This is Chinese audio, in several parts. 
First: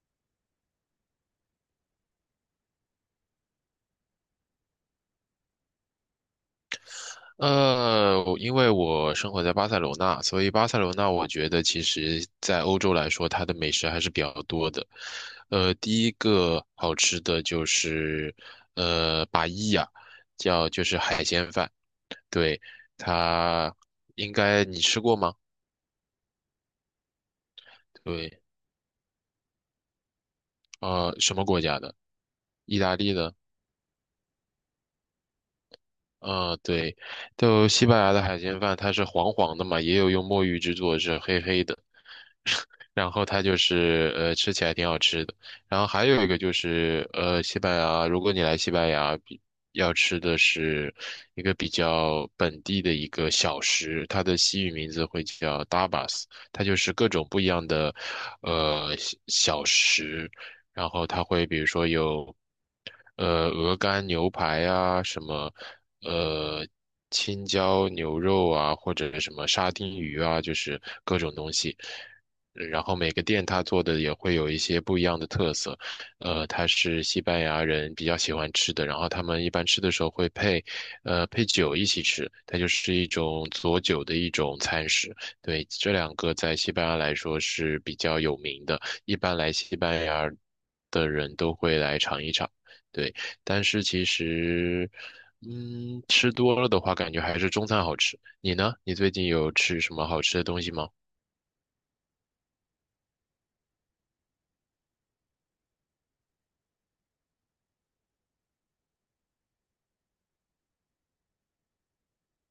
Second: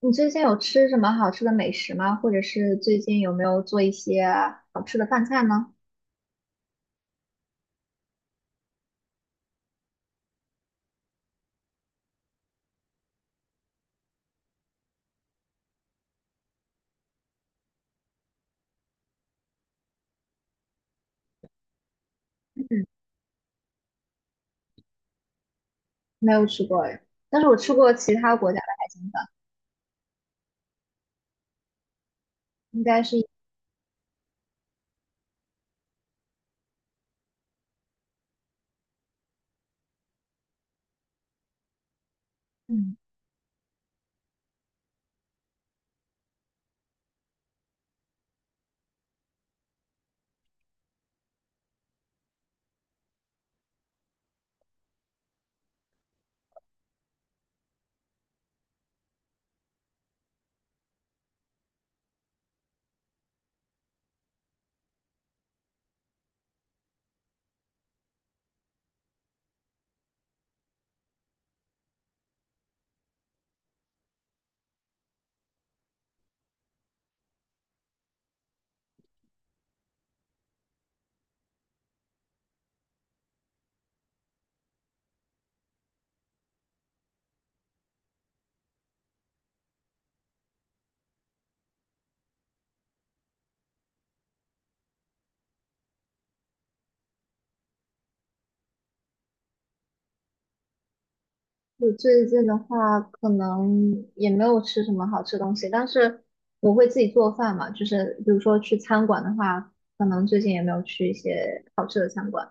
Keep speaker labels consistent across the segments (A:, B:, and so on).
A: 你最近有吃什么好吃的美食吗？或者是最近有没有做一些好吃的饭菜呢？
B: 我因为我生活在巴塞罗那，所以巴塞罗那我觉得其实在欧洲来说，它的美食还是比较多的。第一个好吃的就是巴伊亚，叫就是海鲜饭，对，它应该你吃过吗？
A: 没有吃过哎，但是我吃过其他
B: 对，
A: 国家的海鲜饭，
B: 什么国家的？意
A: 应
B: 大
A: 该
B: 利
A: 是
B: 的。对，就西班牙的海鲜饭，它是黄黄的嘛，也有用墨鱼制作，是黑黑的。
A: 嗯，
B: 然后它就是吃起来挺好吃的。然后还有一个就是西班牙，如果你来西班牙，比要吃的是一个比较本地的一个小食，它的西语名字会叫 tapas,它就是各种不一样的小小食，然后它会比如说有鹅肝牛排啊什么。呃，青椒牛肉啊，或者什么沙丁鱼啊，就是各种东西。然后每个店它做的也会有一些不一样的特色，它是西班牙人比较喜欢吃的，然后他们一般吃的时候会配，配酒一起吃，它就是一种佐酒的一种餐食。对，这两个在西班牙来说是比较有名的，一般来西班牙的人都会来尝一尝。对，但是其实，嗯，吃多了的话，感觉还是中餐好吃。你呢？你最近有吃什么好吃的东西吗？
A: 我最近的话可能也没有吃什么好吃的东西，但是我会自己做饭嘛，就是比如说去餐馆的话，可能最近也没有去一些好吃的餐馆。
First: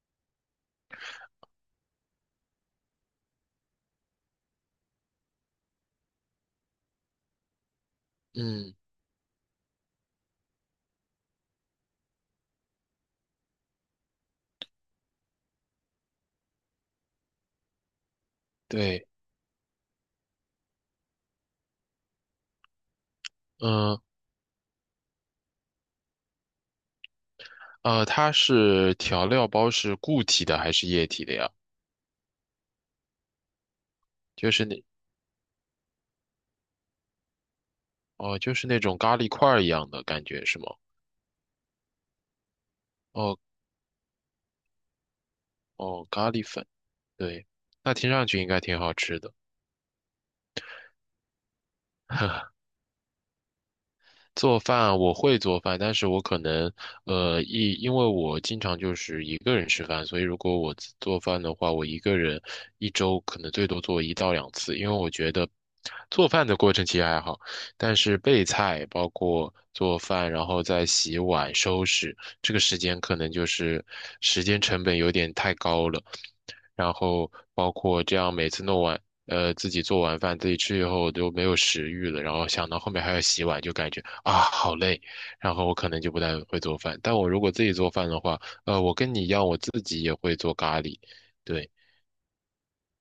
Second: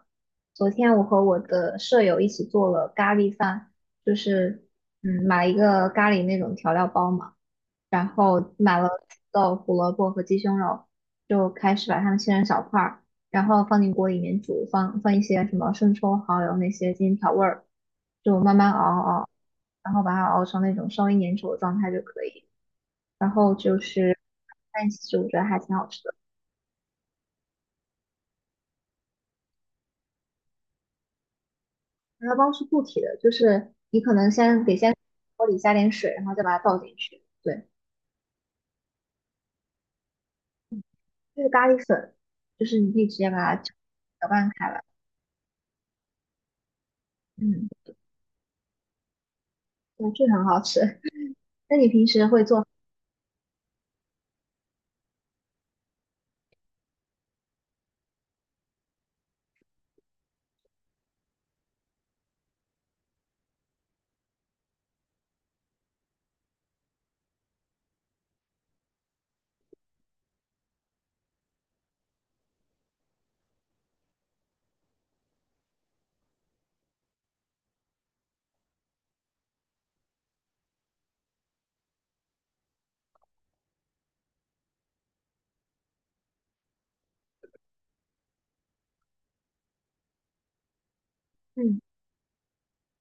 A: 昨天我和我的舍友一起做了咖喱饭，就是买了一个咖喱那种调料包嘛。然后
B: 嗯，
A: 买了土豆、胡萝卜和鸡胸肉，就开始把它们切成小块儿，然后放进锅里面煮，放一些什么生抽、蚝油那些进行调味儿，就慢慢熬
B: 对。
A: 熬，然后把它熬成那种稍微粘稠的状态就可以。然后就
B: 嗯
A: 是在一起吃，我觉得还挺好吃的。
B: 它是调料包是固体的还是液体的呀？
A: 它包是固体的，就是你可能
B: 就
A: 先
B: 是
A: 得
B: 那
A: 先锅里加点水，然后再把它倒进去。对，
B: 哦，就是那种咖喱块儿一样的感觉是吗？
A: 这是咖喱粉，就是你可以直接把
B: 哦
A: 它搅拌开来。
B: 哦，咖喱粉，对，
A: 嗯，
B: 那听上去应该挺好吃的。
A: 对，这个很好吃。那你平时会做？
B: 做饭我会做饭，但是我可能，一因为我经常就是一个人吃饭，所以如果我自做饭的话，我一个人一周可能最多做一到两次，因为我觉得做饭的过程其实还好，但是备菜包括做饭，然后再洗碗、收拾，这个时间可能就是时间成本有点太高了。然后包括这样每次弄完，自己做完饭自己吃以后都没有食欲了，然后想到后面还要洗碗，就感觉啊好累，然后我可能就不太会做饭。但我如果自己做饭的话，我跟你一样，我自己也会做咖喱，对
A: 嗯，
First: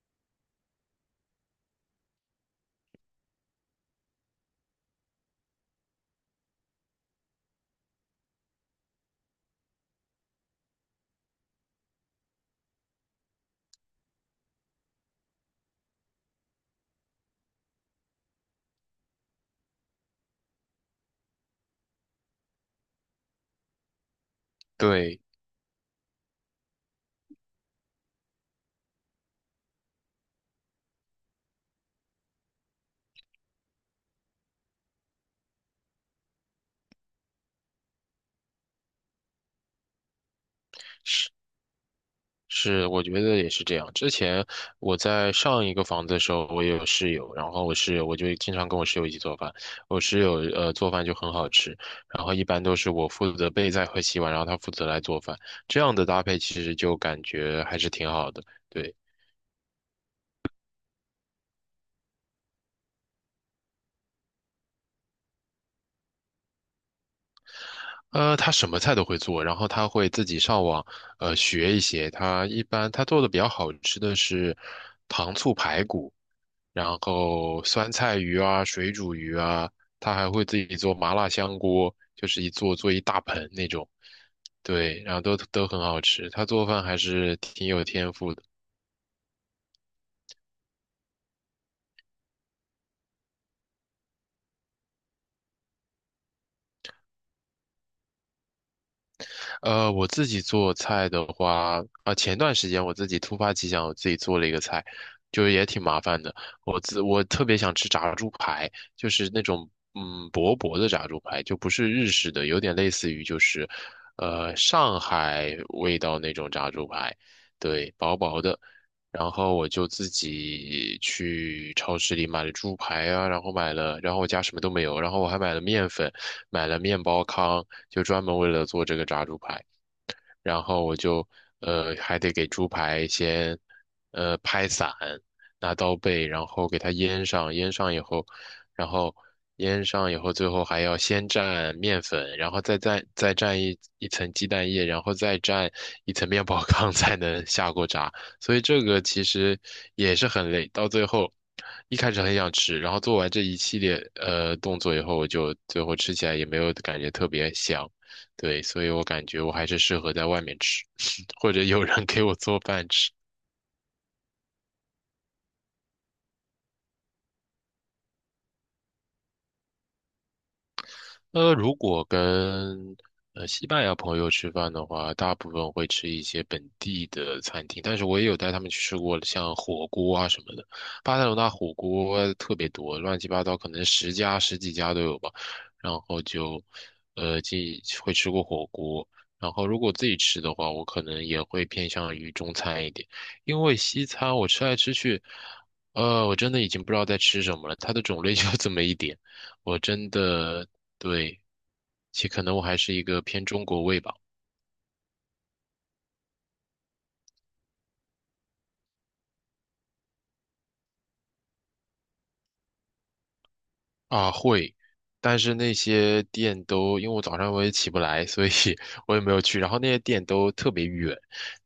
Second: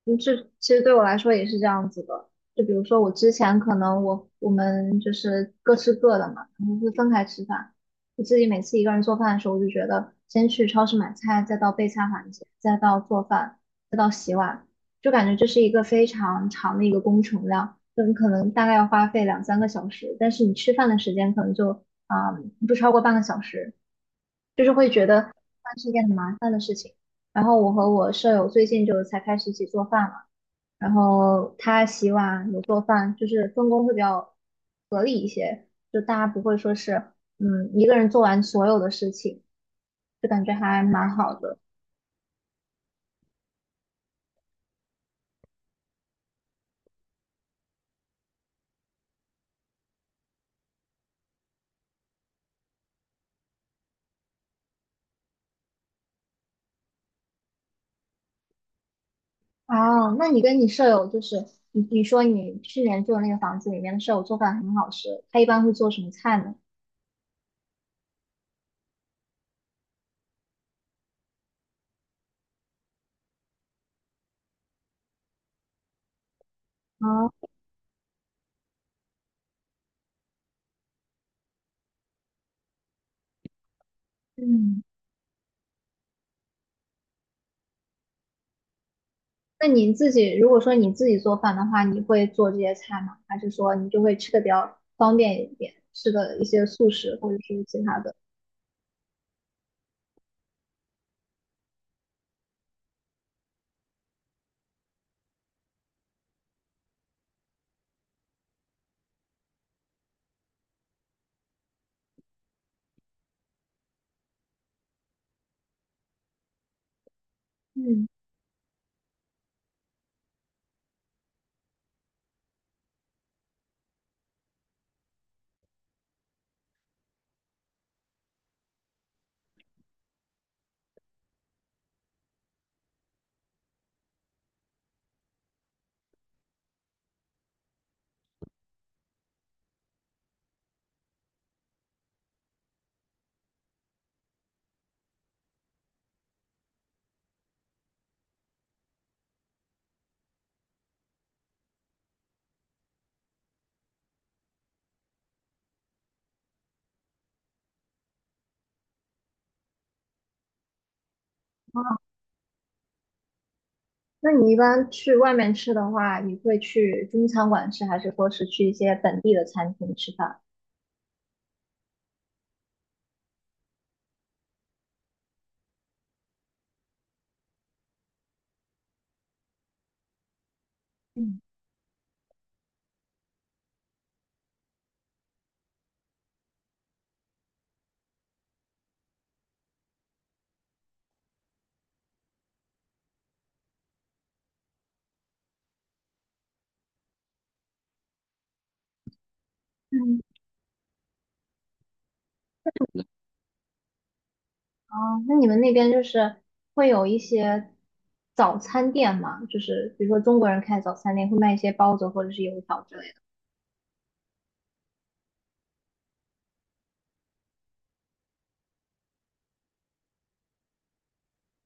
A: 就是，其实对我来说也是这样子的。就比如说，我之前可能我们就是各吃各的嘛，然后会分开吃饭。我自己每次一个人做饭的时候，我就觉得先去超市买菜，再到备菜环节，再到做饭，再到洗碗，就感觉这是一个非常长的一个工程量，就你可能大概要花费两三个小时，但是你吃饭的时间可能就啊、不超过半个小时。就是会觉
B: 对。
A: 得饭是一件很麻烦的事情。然后我和我舍友最近就才开始一起做饭嘛，然后他洗碗，我做饭，就是分工会比较合理一些，就大家不会说是一个人做完所有的事情，就感觉还蛮好的。
B: 是，我觉得也是这样。之前我在上一个房子的时候，我也有室友，然后我室友我就经常跟我室友一起做饭。我室友做饭就很好吃，然后一般都是我负责备菜和洗碗，然后他负责来做饭。这样的搭配其实就感觉还是挺好的。对，
A: 哦，那你跟你舍友就是你你说你去年住的那个房子里面的舍友做饭很好吃，他一般会做什么菜呢？
B: 他什么菜都会做，然后他会自己上网学一些。他一般做的比较好吃的是糖醋排骨。然
A: 啊，
B: 后酸菜鱼啊、水煮鱼啊，他还会自己做麻辣香锅，就是做一大盆那种，
A: 嗯。
B: 对，然后都很好吃。他做饭还是挺有天赋的。
A: 那你自己如果说你自己做饭的话，你会做这些菜吗？还是说你就会吃的比较方便一点，吃的一些素食或者是其他的？
B: 我自己做菜的话，啊、前段时间我自己突发奇想，我自己做了一个菜，就是也挺麻烦的。我特别想吃炸猪排，就是那种薄薄的炸猪排，就不是日式的，有点类似于就是上海味道那种炸猪排，对，
A: 嗯，
B: 薄薄的。然后我就自己去超市里买了猪排啊，然后买了，然后我家什么都没有，然后我还买了面粉，买了面包糠。就专门为了做这个炸猪排。然后我就还得给猪排先拍散，拿刀背，然后给它腌上，腌上以后，然后腌上以后，最后还要先蘸面粉，然后再蘸一层鸡蛋液，然后再蘸一层面包糠 才能下锅炸。所以这个其实也是很累，到最后。一开始很想吃，然后做完这一系列动作以后，我就最后吃起来也没有感觉特别香。对，所以我感觉我还是适合在外面吃，或者有人给我做饭吃。
A: 那你一般去外面吃的话，你会去中餐馆吃，还是说是去一些本地的餐厅吃饭？
B: 如果跟西班牙朋友吃饭的话，大部分会吃一些本地的餐厅，但是我也有带他们去吃过像火锅啊什么的。巴塞罗
A: 嗯，
B: 那火锅特别多，乱七八糟，可能十家十几家都有吧。然后就既会吃过火锅，然后如果自己吃的话，我可能也会偏向于中餐一点，因为西餐我吃来吃去，我真的已经不知道在吃什么了，它的种类就这么一点。我真
A: 嗯，
B: 的对，其可能我还是一个偏中国胃吧。
A: 哦，那你们那边就是会有一些早餐店吗？就是比如说中国人开的早餐店会卖一些包子或者是油条之类的。
B: 啊，会，但是那些店都，因为我早上我也起不来，所以 我也没有去。然后那些店都特别远，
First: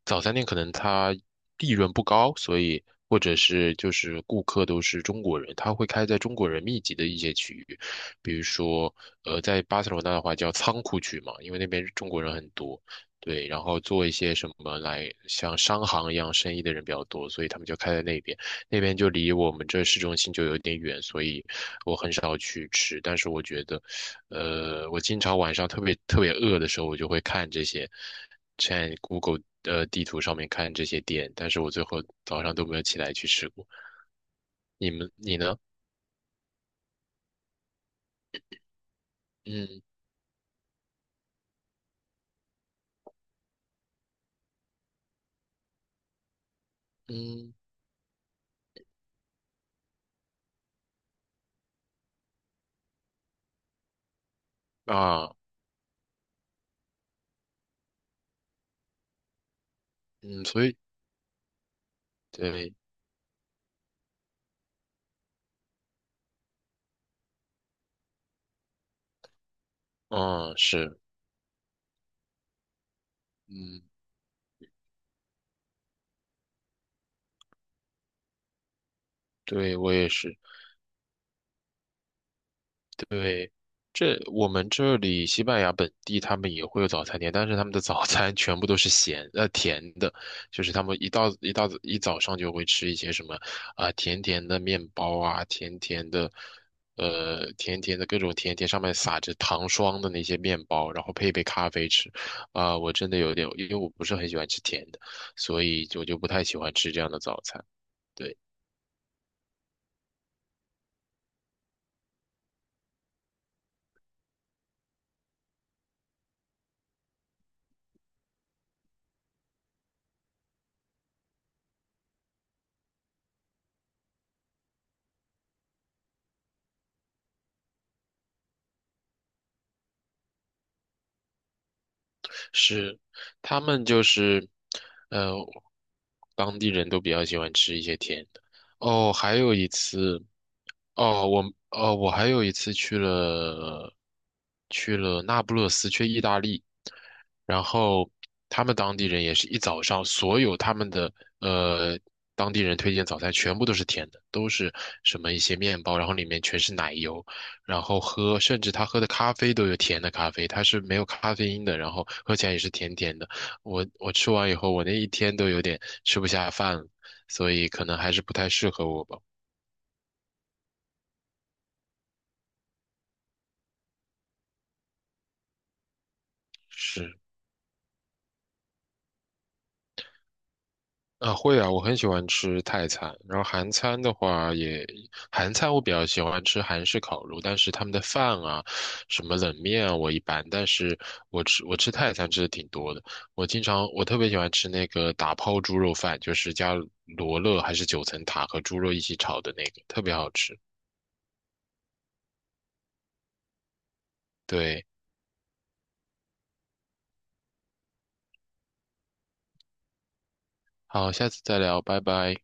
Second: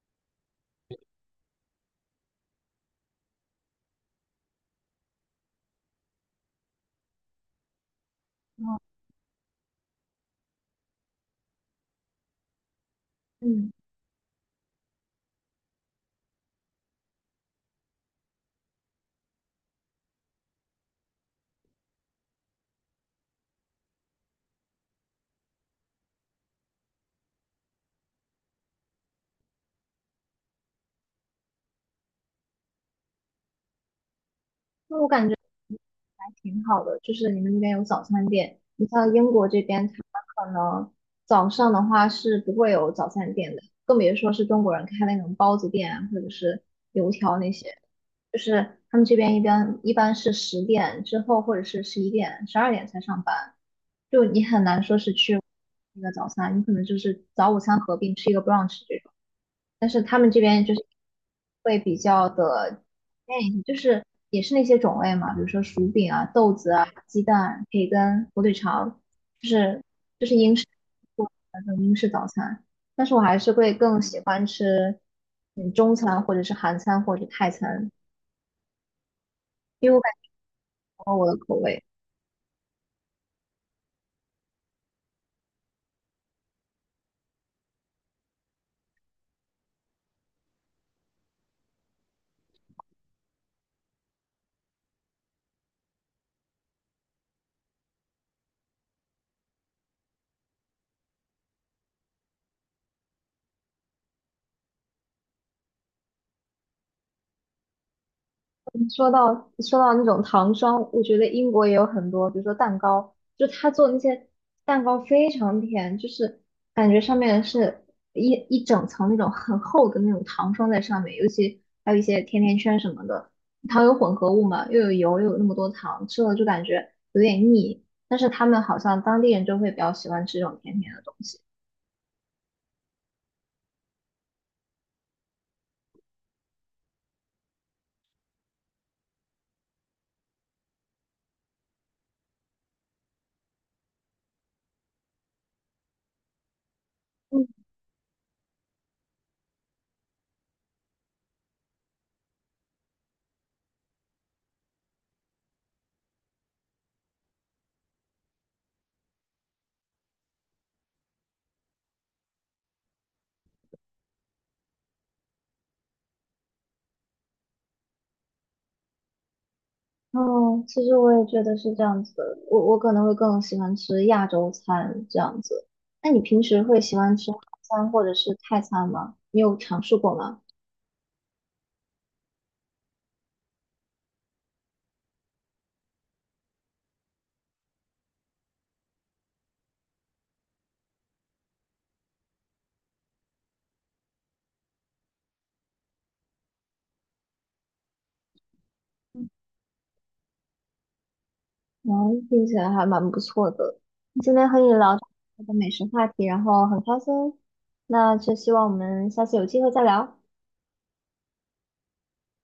B: 早餐店可能它利润不高，所以或者是就是顾客都是中国人，他会开在中国人密集的一些区域，比如说在巴塞罗那的话叫仓库区嘛，因为那边中国人很多。对，然
A: 嗯，
B: 后做一些什么来像商行一样生意的人比较多，所以他们就开在那边。那边就离我们这市中心就有点远，所以我很少去吃。但是我觉得，我经常晚上特别特别饿的时候，我就会看这些，在 Google 地图上面看这些店，但是我最后早上都没有起来去吃过。你
A: 那我
B: 们
A: 感觉。
B: 你呢？
A: 还挺好的，就是你们那边有早餐店。你像英国这
B: 嗯
A: 边，它可能早上的话是不会有早餐店的，更别说是中国人开那种包子店啊或者是油条那
B: 嗯
A: 些。就是他们这边一般是10点之后或者是11点、12点才上班，就你很难说是
B: 啊
A: 去那个早餐，你可能就是早午餐合并吃一个 brunch。这种。但是他们这
B: 嗯，
A: 边
B: 所
A: 就
B: 以
A: 是会比较
B: 对，
A: 的，哎，就是也是那些种类嘛，比如说薯饼啊、豆子啊、鸡蛋、培根、火腿肠，就是就是
B: 嗯
A: 英式
B: 是，
A: 那种英式早餐。但是我还是会
B: 嗯
A: 更喜欢吃嗯中餐或者是韩餐或者泰餐，
B: 对
A: 因
B: 我
A: 为我
B: 也
A: 感觉
B: 是。
A: 我的口味。
B: 对，这我们这里西班牙本地他们也会有早餐店，但是他们的早餐全部都是咸甜的，就是他们一早上就会吃一些什么啊、甜甜的面包啊，甜甜的甜甜的各种甜甜上面撒着糖霜的那些面包，然后配一杯咖啡吃。啊、我真的有点，因为我不是很喜欢吃甜的，所以我就不太喜欢吃这样的早餐。对。
A: 嗯说到那种糖霜，我觉得英国也有很多，比如说蛋糕，就他做那些蛋糕非常甜，就是感觉上面是一整层那种很厚的那种糖霜在上面，尤其还有一些甜甜圈什么的，糖有混合物嘛，又有油，又有那么多糖，吃了就感觉有点腻。但是他们好像当地人就会比较喜欢吃这种甜甜的东西。
B: 是，他们就是，呃，当地人都比较喜欢吃一些甜的。哦，还有一次，哦，我哦，我还有一次去了去了那不勒斯，去意大利，然后他们当地人也是一早上，所有他们的呃当地人推荐早餐全部都是甜的，都是什么一些面包，然后里面全是奶油，然后喝，甚至他喝的咖啡都有甜的咖啡，它是没有咖啡因的，然后喝起来也是甜甜的。我吃完以后，我那一天都有点吃不下饭了，所以可能还是不太适合我吧。
A: 哦，其实我也觉得是这样子的，我可能会更喜欢吃亚洲餐这样子。那你平时会喜
B: 是。
A: 欢吃韩餐或者是泰餐吗？你有尝试过吗？
B: 啊，会啊，我很喜欢吃泰餐，然后韩餐的话也，韩餐我比较喜欢吃韩式烤肉，但是他们的饭啊，什么冷面啊，我一般，但是我吃泰餐吃的挺多的，我经常我特别喜欢吃那个打抛猪肉饭，就是加罗勒还是九层塔和猪肉一起炒的那个，特别好吃。
A: 嗯，听起来还蛮不错的。今天和你
B: 对，
A: 聊这个美食话题，然后很开心。那就希望我们下次有机会再聊。
B: 好，下次再聊，拜拜。